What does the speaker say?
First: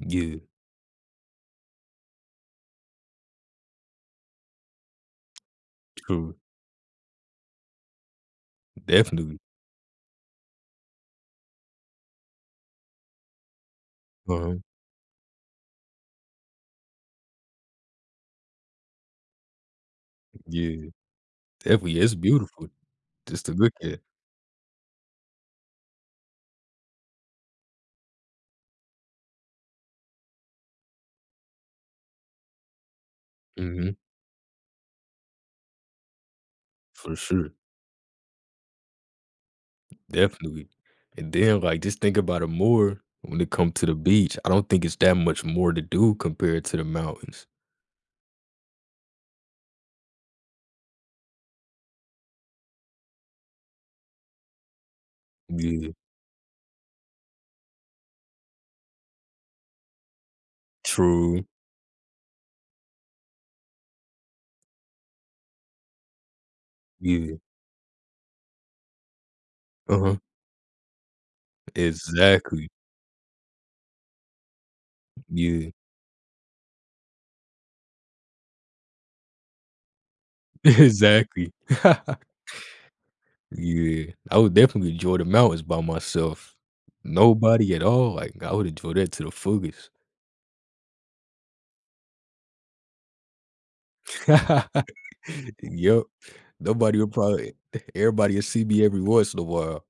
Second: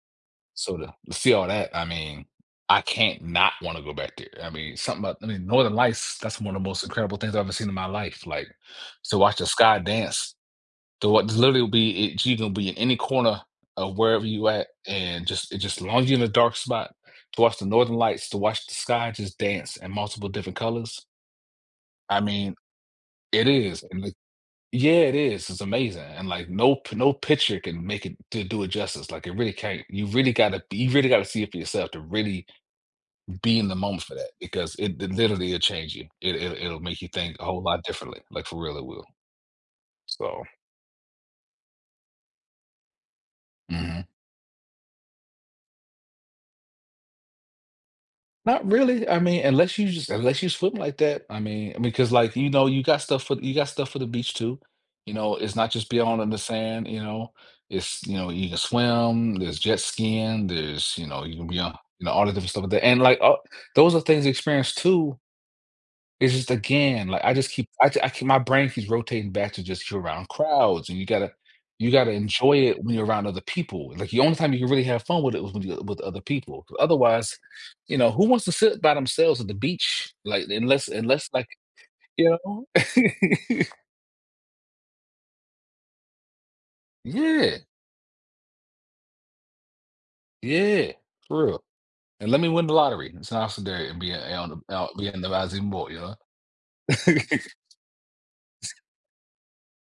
Yeah. So, to see all that, I mean, I can not want to go back there, I mean, something about, I mean, Northern Lights, True. that's one of the most incredible things I've ever seen in my life, like, so watch Definitely. the sky dance, to wa literally will be it you gonna be in any corner of wherever you're Uh-huh. at, and just it just as long as you're in a dark spot to watch the Northern Lights, to watch the sky just dance in multiple different Yeah, colors. definitely it's I mean, beautiful, just it to look is, at. and l Yeah, it is, it's amazing, and like, no p no picture can make it to do it justice, like, it really can't, you really gotta be you really gotta see it for yourself to really be in the Mhm. moment for that, because it it literally it'll change you, it it it'll make you For think a sure. whole lot differently, like for real it will. So Definitely, and then like just think about it more when it come to the Mhm. beach. I don't think it's that much more to do compared to the mountains. Not really, I mean, unless you just unless you swim like that, I mean, because like, you know, you got stuff for you got stuff for the beach too, you know, it's not just Yeah. being all in the sand, you know, it's you know, you can swim, there's jet skiing, there's you know, you True. can be on you know, all the different stuff like that, and like, uh, those are things to experience too. It's just again, like, I Yeah. just keep, I I keep my brain keeps rotating back to just you're Uh-huh. around crowds, and you gotta you gotta enjoy Exactly. it when you're around other people, like, the only time you can really have fun with it was when Yeah. you uh, with other people. Otherwise, you know, who wants to sit by themselves at the beach, like, unless unless like Exactly. you know? Yeah, I would definitely enjoy the mountains by myself. Yeah. Nobody at all, like I would enjoy that to the fullest. Yeah, for real, and let me win the lottery. It's an awesome day and be a a out be in the rising boat, you Yup. know. Nobody will probably everybody will see me every once in a while.